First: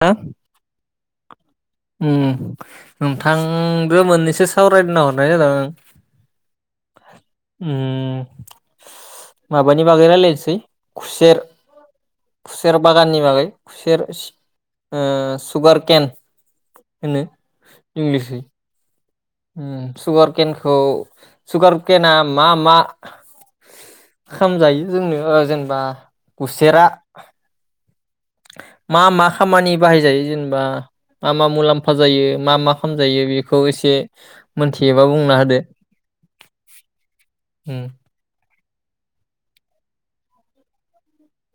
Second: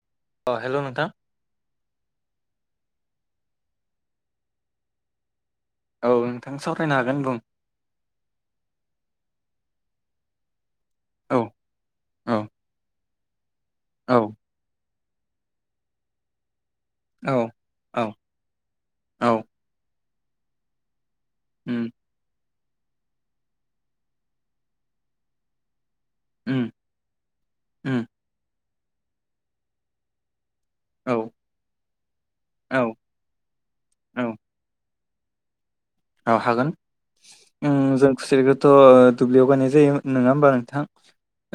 [unintelligible] उम अ हेल' नोंथां नोंथांदो मोननैसो सावरायनो हरनाय जादों। औ नोंथां [unintelligible] रायनो [unintelligible] उम [unintelligible] [unintelligible] बागै रायलायनिसै खुसेर औ औ खुसेर [unintelligible] [unintelligible] बागै खुसेर औ [unintelligible] ओ सुगार केन होननो औ औ इंग्लिसै औ उम सुगार केनखौ उम सुगारकेना मा मा खामजायो जोंनो जेनेबा उम खुसेेरा उम मा मा खामानि बाहायजायो जोंनि औ मा मा मुलाम्फा जायो मा मा औ खालामायो बेखौ एसे औ मोनथियो। माबा बुंना होदो औ हागोन उम ओं जों खुसेर [unintelligible] थ' दुब्लियाव गायनाय जायोमोन नङा होमबा नोंथां?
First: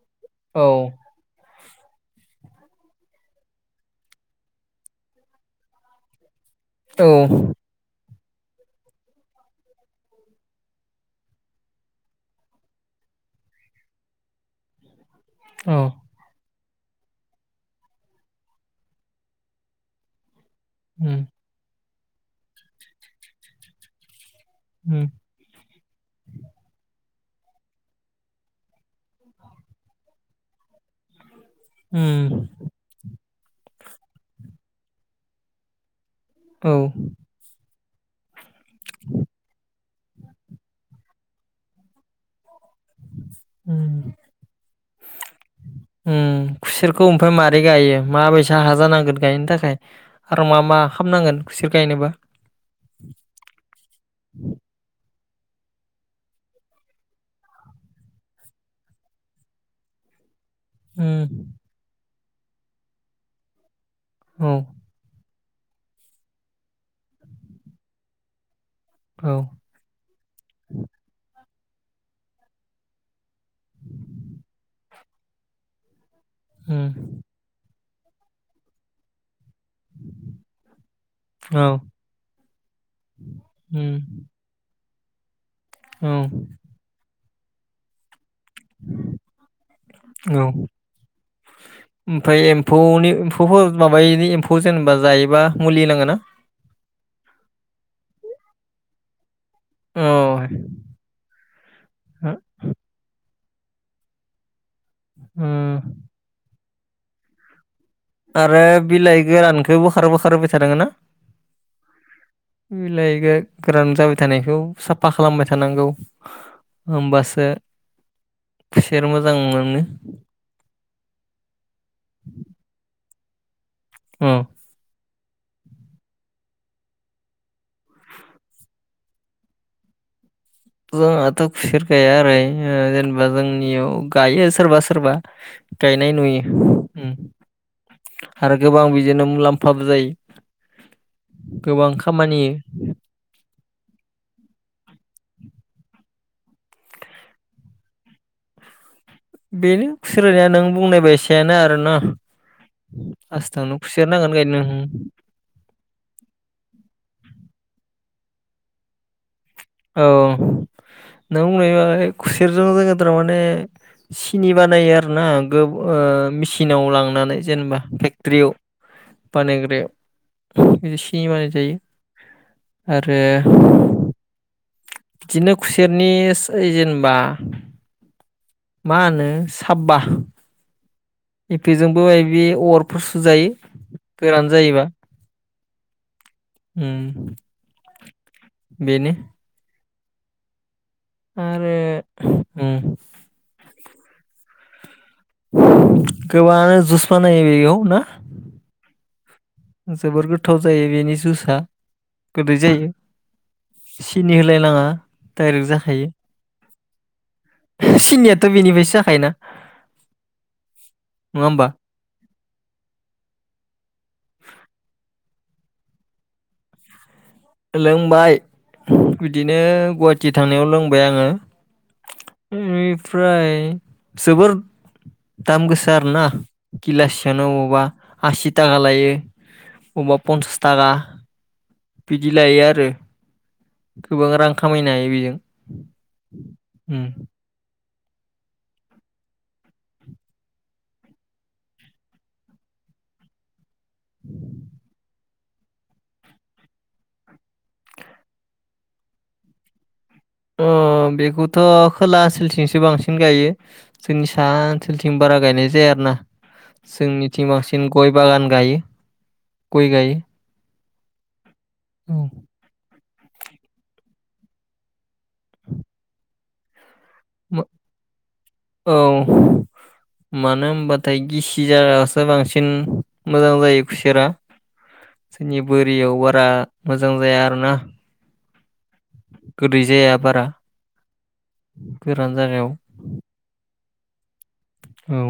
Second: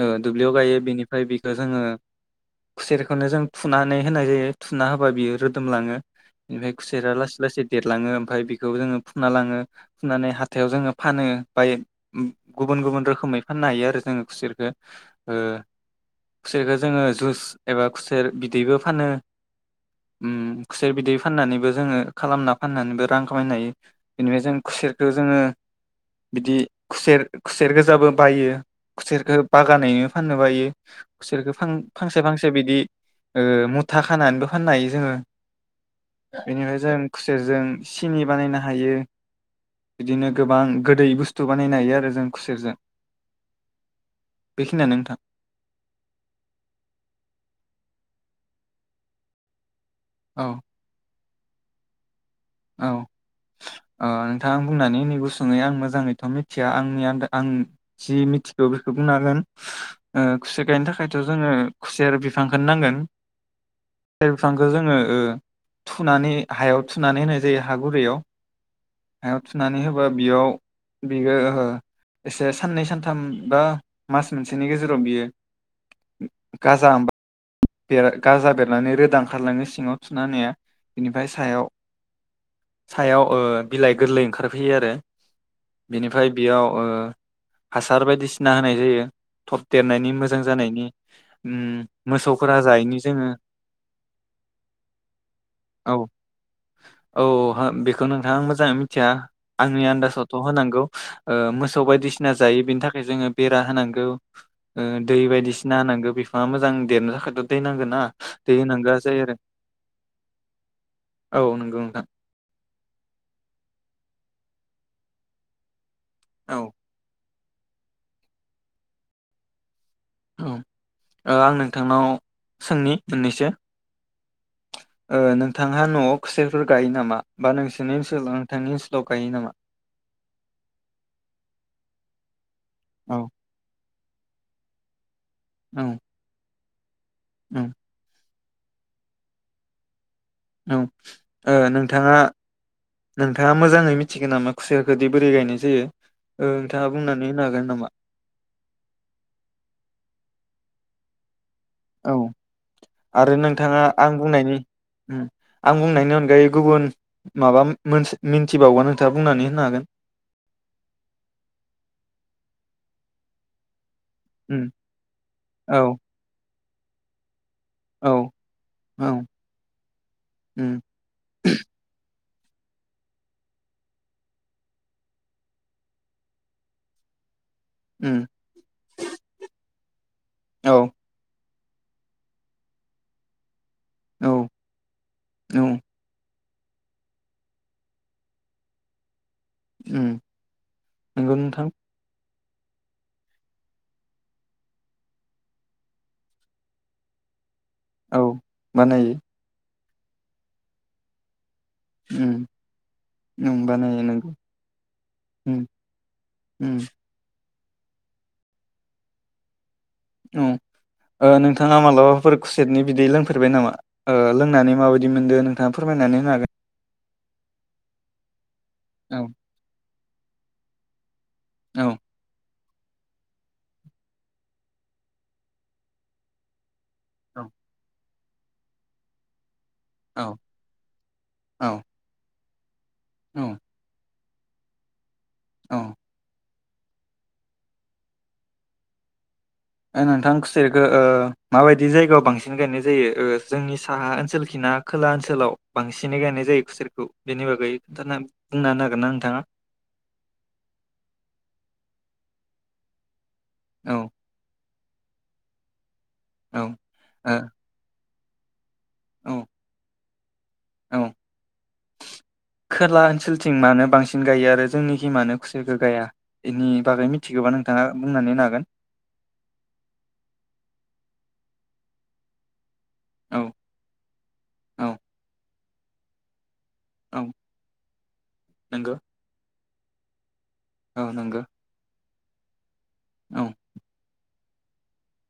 ओ दुब्लियाव औ गायो बेनिफ्राय [unintelligible] [unintelligible] जोङो खुसेरखौनो जों थुनानै होनाय जायो थुना होबा बियो रोदोमलाङो। ओमफ्राय औ खुसेरा लासै लासै देरलाङो। ओमफ्राय बिखौ जोङो फुना लाङो फुनानै हाथायाव जोङो फानो बाय गुबुन गुबुन रोखोमै फाननो हायो आरो जोङो खुसेरखो औ खुसेरखौ जोङो जुइस एबा खुसेर बिदैबो फानो। खुसेर बिदै उम फाननानैबो जोंङो खालामना फाननानैबो रां खामायनो हायो। बेनिफ्राय जों उम खुसेरखौ जोंङो बिदि खुसेर खुसेर गोजाबो बायो खुसेरखो बागानैनो फाननो हायो। खुसेरखो उम फां-फांसे-फांसे बिदि ओ मुथा खानानैबो फाननो हायो जोंङो। औ बेनिफ्राय जों खुसेरजों चिनि बानायनो हायो बिदिनो गोबां गोदै बुस्थु बानायनो हायो आरो जों खुसेरजों। औ बेखिनियानो नोंथां अम खुसेरखौ ओमफ्राय माबारै गायो माबाय सा हा जानांगोन गायनो थाखाय आरो मा औ मा खामनांगोन खुसेर गायनोबा औ ओ नोंथाङा बुंनानै नै गुसुङै आं मोजाङैथ' मिथिया आंनि आन आं जि मिथिगौ बेखौ बुंनां होगोन। खुसेर गायनो थाखायथ' उम जोंङो खुसेर बि फांखोनो नांगोन खुसेर औ बिफांखौ जोंङो थुनानै हायाव थुनानै होनाय जायो हा गुरैयाव औ हायाव थुनानै होबा बेयाव बियो ओ एसे साननै सानथाम बा मास मोनसेनि गेजेराव बियो गाजा उम बेर गाजा बेरनानै रोदा ओं खारलाङो सिङाव थुना होनाया बिनिफ्राय औ सायाव सायाव ओ बिलाइ उम गोरलै ओंखारफैयो आरो औ बेनिफ्राय बेयाव ओ हासार बायदि सिना होनाय जायो थब देरनायनि मोजां औ जानायनि अम मोसौ ओमफ्राय एम्फौनि एम्फौफोर माबायिनि एम्फौ जेनेबा जायोबा मुलि औ होनांगोनना औ हा बेखौ नोंथां आं मोजाङै मिथिया आंनि आन्दाजावथ' औ होनांगौ ओ मोसौ बायदिसिना जायो बेनि थाखाय जोंङो बेरा होनांगौ ओ दै बायदिसिना उम होनांगौ बिफाङा मोजां देरनो थाखाय दै नांगोन। ना दै आरो होनांगोआ जायो बिलाइ आरो गोरानखोबो बोखार बोखार होबाय थानांगो ना औ नंगौ नोंथां बिलाइ गो गोरान जाबाय थानायखौ साफा खालामबाय थानांगौ। औ उमबासो खुसेर मोजां मोनो। औ आं नोंथांनाव सोंनि मोननैसो अ ओ नोंथांहा न'आव खुसेरफोर गायो नामा बा नोंसोरनि ओनसोलाव नोंथांनि ओनसोलाव गायो नामा? ओ जोंहाथ' खुसेर गाया ओरै ओ औ जेनेबा जोंनियाव गायो सोरबा सोर सोरबा गायनाय नुयो। उम उम आरो गोबां बिदिनो मुलाम्फाबो जायो। औ ओ गोबां नोंथाङा खामानि होयो। नोंथाङा मोजाङै मिथिगो नामा? खुसेरखोदि बोरै गायनाय जायो ओ नोंथाङा बुंनानै होनो हागोन नामा? बेनो खुसेर गायनाया नों बुंनायबायस औ आरो फार्स्टआवनो नोंथाङा खुसेर आं नांगोन बुंनायनि गायनो उम आं बुंनायनि अनगायै गुबुन माबा मोन मोनस मिन्थिबावगोन नोंथाङा बुंनानै होनो हागोन औ नों बुंनाय खुसेरजों जोङो फोराव माने सिनि उम बानायो आरो ना गोब औ ओ मिसि सिनाव लांनानै जेनेबा औ फेक्ट्रियाव औ बानायग्राया उम बिदि सिनि बानाय जायो। आरो बिदिनो खुसेरनि सो जेनेबा उम मा होनो साबा औ एफेजोंबो बे अरफोर सुजायो औ गोरान जायोबा औ उम बेनो उम नंगौ नोंथां आरो उम गोबांङानो जुस बानायो बेखौ औ बानायो जोबोर गोथाव जायो बेनि जुसआ उम गोदै जायो उम बानायो नंगौ सिनि होलायनाङा उम डाइरेक्ट जाखायो उम सिनियाथ' बेनिफायसो जाखायोना औ नङा होमबा नोंथाङा मालाबाफोर कुसेतनि बिदै लोंफेरबाय नामा ओ लोंनानै माबायदि मोनदो नोंथाङा फोरमायनानै होनो हागोन? लोंबाय औ बिदिनो गुवाहाटि थांनायाव लोंबाय आङो। औ [unintelligible] बेनिफ्राय जोबोर दाम गोसा आरोना किलासेयानो औ अबावबा आसि थाखा लायो। अबबा औ पन्सास थाखा। औ बिदि लायो आरो। औ। गोबां रां खामायनो हायो बेजों। औ हम ओ नोंथां खुसेरखो ओ माबायदि जायगायाव बांसिन गायनाय जायो ओ जोंनि साहा ओनसोलखिनाा खोला ओनसोलाव। बांसिनै गायनाय जायो खुसेरखौ बेनि बागै दाना बुंना होन नागिरनाा नोंथाङा। अ बेखौथ' खोला ओनसोलथिंसो बांसिन गायो। औ जोंनि साहा ओनसोलथिं बारा गायनाय जाया आरो ना औ ओ जोंनिथिं बांसिन गय बागान गायो। औ गय गायो। औ औ खोला ओन सोलथिं मानो बांसिन गायो आरो जोंनिखि मानो खुसिखौ गाया बेनि बागै मि औ मानो होनबाथाय गिस इजागायावसो बांसिन औ मोजां जायो खुसेरा औ जोंनि बोरियाव बारा मोजां औ जाया आरो ना नंगौ गोदै जाया बारा औ नोंगो गोरान जागायाव औ औ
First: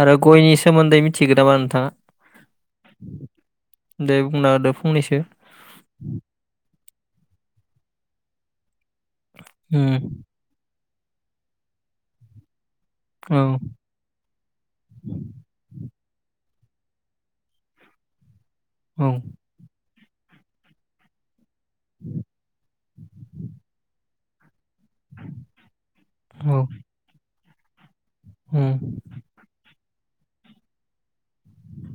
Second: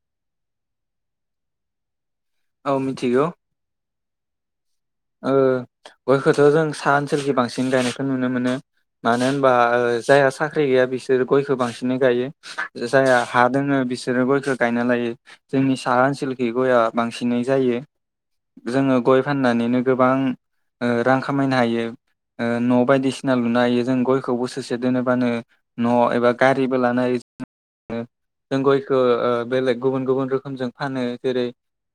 आरो गयनि सोमोन्दै मिथिगोन नामा नोंथाङा औ मिथिगौ। दे बुंना होदो। फंनैसो ओ गयखौथ' जों साहा ओनसोलखि बांसिन गायनायखौ नुनो मोनो। मानो होनबा उम जायहा साख्रि गैया बिसोर बिसोर गयखौ बांसिनै गायो। जायहा औ हा दोङो बिसोरो गयखौ गायना लायो जोंनि साहा ओनसोल बे गयआ बांसिनै जायो। जोङो औ गय फाननानैनो गोबां ओ रां खामायनो हायो ओ न' बायदिसिना लुनो हायो जों गयखौबो ससे दोनबानो न' एबा औ गारिबो लानाय जों उम गयखौ ओ बेलेग गुबुन गुबुन रोखोमजों फानो जेरै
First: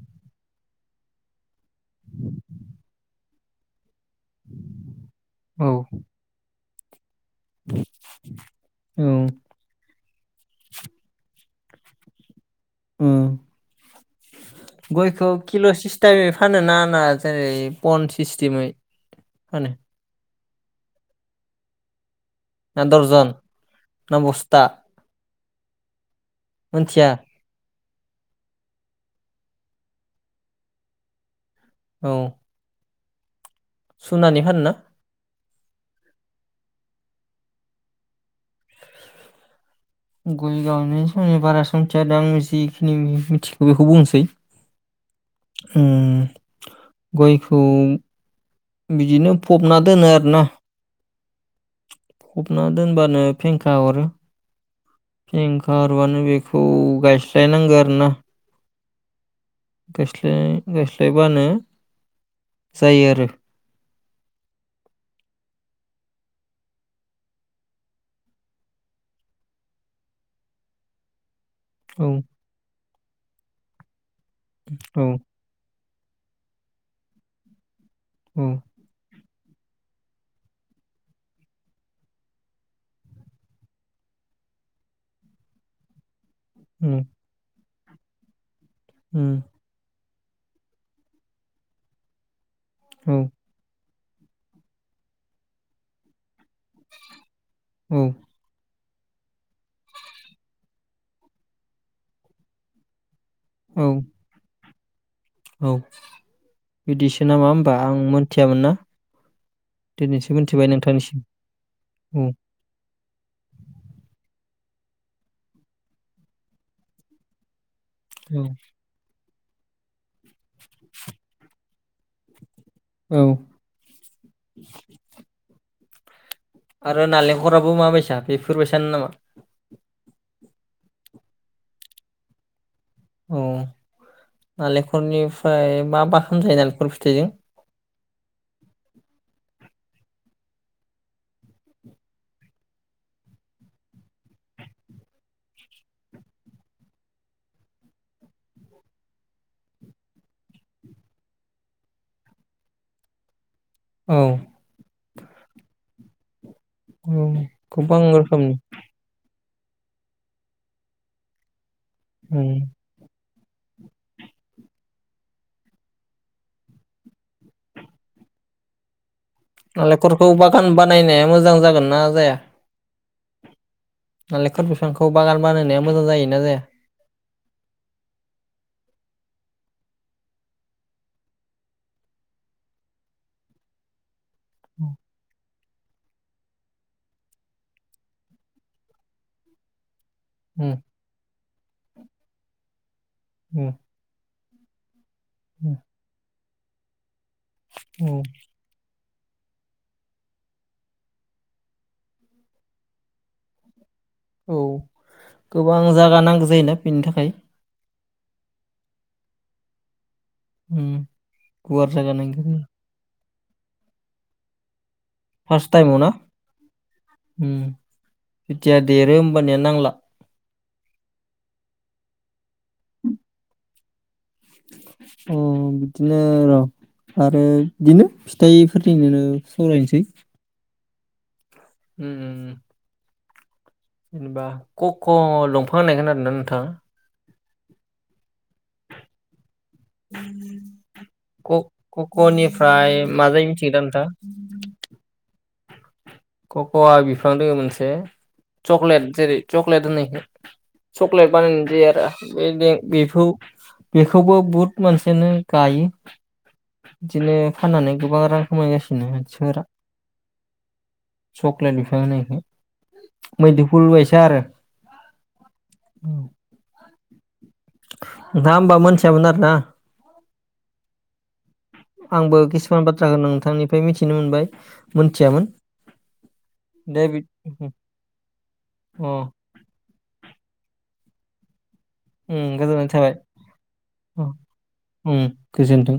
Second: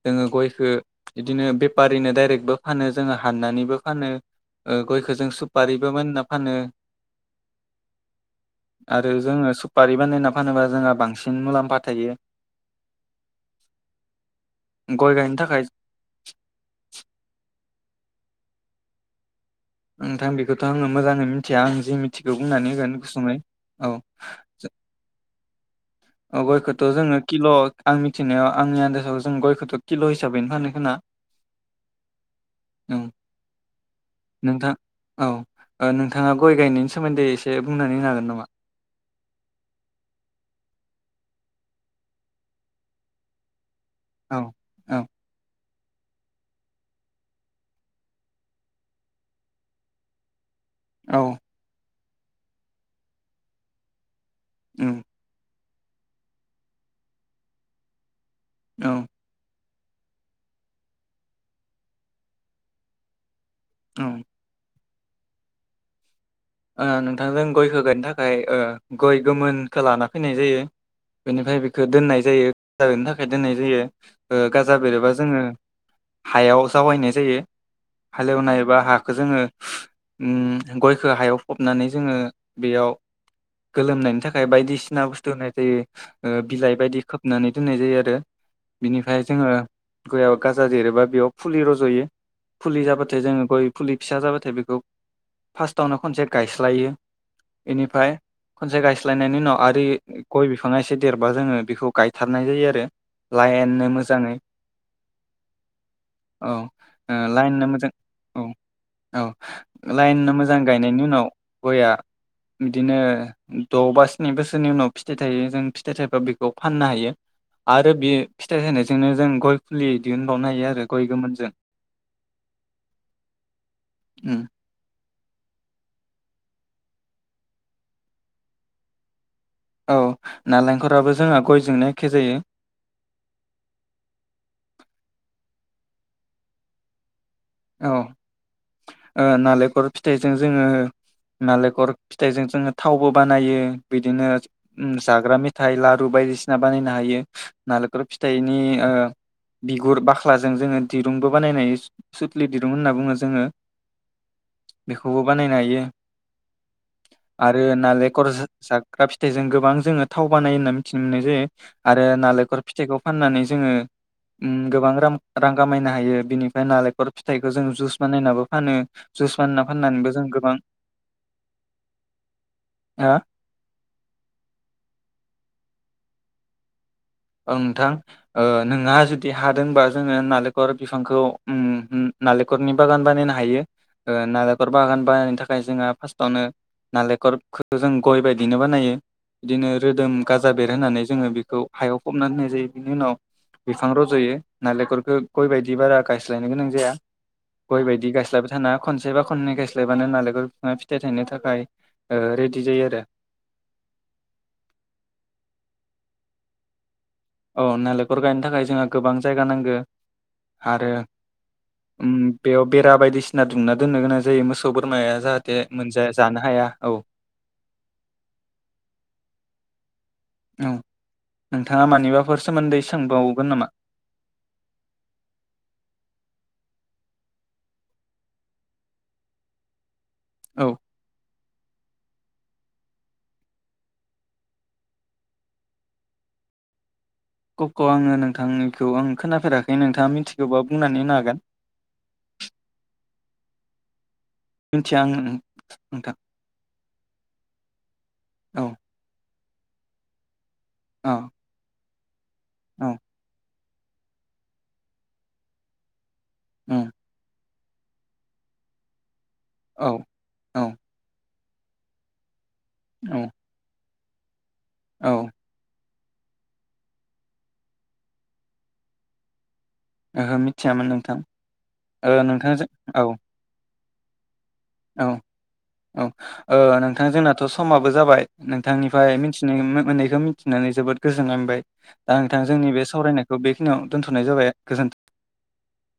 जोङो गयखौ बिदिनो बेफारिनो दाइरेक्टबो फानो जोङो हाननानैबो फानो। ओ गयखौ जों औ सुपारिबोमोन होनना फानो। औ आरो जोङो सुपारि बानायना फानोबा जोंहा बांसिन मुलाम्फा थायो। उम गय गयखौ गायनो थाखाय किल' सिसटेमै फानो ना ना जेरै फन सिस्टेमै फानो? नोंथां बेखौथ' आङो मोजाङै मिथिया आं जिंनिथि थिखौ बुंनानै ना होगोन दर्जन गुसुङै औ। ना बस्था गयखोथ' मोनथिया जोङो किल' आं मिथिनायाव आंनि आन्दाजाव जों गयखौथ' किल' हिसाबैनो फानो खोना? औ। ओं। सुनानै फानोना? ओ नोंथाङा गय गायनायनि सोमोन्दै एसे बुंनानै होनो हागोन नामा? गय गायनायनि सोमोन्दै बारा सथिया दै आङो जिखिनि मिथि बेखौ बुंनोसै। औ औ उम गयखौ बिदिनो फबना दोनो आरोना। औ। फबना दोनबानो फेंखा अरो। उम। फेंखा अरबानो बेखौ गायस्लायनांगो आरोना। औ गायस्लाय गायस्लायबानो जायो आरो औ ओ नोंथांजों गयखो गायनो थाखाय ओ गय गोमोनखो लाना फैनाय जायो। बेनिफ्राय बेखौ औ दोननाय जायो। [inaudible] थाखाय दोननाय जायो। ओ गाजा औ बेरोबा जोङो हायाव जावायनाय जायो। औ हालेवनायबा हाखौ जोङो उम गयखो हायाव फबनानै जोङो बेयाव गोलोमनायनि थाखाय बायदिसिना बुस्थु होनाय जायो। ओ बिलाइ उम बायदि खोबनानै दोननाय जायो आरो। बिनिफ्राय उम जोङो गयाव गाजा देरोबा बेयाव फुलि रज'यो। फुलि जाबाथाय औ जोङो गय फुलि फिसा जाबाथाय बेखौ फार्स्टावनो खनसे गास्लायो औ बेनिफ्राय खनसे गायस्ल स्लायनायनि उनाव आरि गय बिफाङा एसे देरबा जोङो बेखौ गायथारनाय जायो आरो। औ लाइननो मोजाङै औ औ बिदिसो ओ नामा लाइननो होमबा मोजां आं औ मोनथियामोन ना औ दिनैसो मोनथिबाय नोंथांनिसिम गयआ औ बिदिनो द' बा स्नि बोसोरनि उनाव फिथाइ थायो जों फिथाइ थाइब्ला बेखौ फाननो हायो। आरो बे औ फिथाइ थायनायजोंनो जों गय फुलि बिदिनो खावनो हायो आरो गय गोमोन जों। औ उम आरो नालेंखराबो माबायसा बेफोरबायसानो नामा? औ नालेंखराबो जोंहा गयजोंनो एखे जायो। औ नालेंखरनिफ्राय मा मा खालामोथाय नालेंखर फिथाइजों? औ ओ नालेंखर फिथाइजों जोङो नालेंखर फिथाइजों जोङो थावबो बानायो। बिदिनो ओम जाग्रा मेथाइ, लारु बायदिसिना बानायनो हायो। नालेंखर फिथाइनि ओ बिगुर बाख्लाजों जोङो दिरुंबो बानायनो हायो सुथलि दिरदोंमोन होनना बुङो जोङो। औ बेखौबो बानायनो हायो। औ आरो गोबां नालेंखर रोखोमनि जाग्रा फि बेजों गोबां जोङो थाव बानाय होनना मिथिनो मोननाय जायो। आरो उम नालेंखर फिथाइखौ फाननानै जोङो ओ गोबां रां रां खामायनो हायो बिनिफ्राय नालें खर फिथाइखौ जों जुस बानायनाबो फानो। जुस बानायना फाननानैबो नालेंखरखौ जों गोबां बागान बानायनाया मोजां जागोन ना जाया? हा नालेंखर बिफांखौ बागान बानायनाया मोजां जायो ना जाया? ओं नोंथां ओ नोंहा जुदि हादोंबा जोङो नालेंखर बिफांखौ ओम ओ नालेंखरनि बागान बानायनो हायो। ओ नारेंखल बागान बानायनो थाखाय जोंहा फार्स्टआवनो नालेंखरखौ जों गय बायदिनो बानायो बिदिनो रोदोम गाजा बेर उम होनानै जोङो बेखौ फबनाय होननाय जायो बिनि उनाव उम बिफां रज'यो। नालेंखरखौ गय बायदि उम बारा गाय सायनो गोनां जाया गयबायायदि औ गायस्लायबा थानाङा। खन बा खननै गाययस्लायबानो नालेंखल बिफिङा फिथाइ थायनो थाखाय रेडि जायो आरो। औ गोबां जागा नांगौ जायो ना फैनो थाखाय खर गायनो थाखाय जोंहा गोबां जायगा नांगौ आरो उम गुवार जागा ओम नांगौ जायो। बेयाव बेरा बायदिसि ना दुमना दोनन गोनां जायो मोसौ बोर फार्स्ट टाइमाव नो औ ओम जेथिया देरो होमबानिया नांला। औ नोंथाङा मानिबाफोर सोमोन्दै सोंबावगोन नामा? अ बिदिनो र' आरो बिदिनो फिथाइफोरनिनो सावरायसै। औ उ जेनेबा क'क' दंफां होननाय खोनादों ना नोंथाङा क'क'' आङो नोंथांनिखौ आं खोनाफेरा क क क'निफ्राय मा जायो मिथिगोना नोंथां। मिथिया आं नोंथां कक'आ बिफां दङ मोनसे औ चकलेट जेरै चकलेट होनो एखो औ चक्लेट बानायनाय जायो आरो औ बे-बे-बेखौ बेखौबो बुहुत मानसियानो गायो उम बिदिनो फाननानै गोबां रां खामायगासिनो। सोर औ औ सक्लेटनिफ्रायनो [unintelligible] औ [unintelligible] औ। उ नोंथाङा होमबा मोनथियामोन आरोना। ओहो मिथियामोन नोंथां। ओ आंबो नोंथांजों किसुमान औ बाथ्रा नोंथांनि फ्राय मिथिनो मोनबाय। औ मोनथियामोन औ ओ नोंथां दे बि जोंनाथ' समाबो जाबाय नोंथांनिफ्राय अ मिथिनो मोननैखौ मिथिनानै जोबोद गोजोननाय मोनबाय। दा नोंथां उम जोंनि बे गोजोननाय थाबाय सावरायनायखौ बेखिनियाव दोनथ'नाय अ जाबाय गोजोनथों। उम गोजोनथों।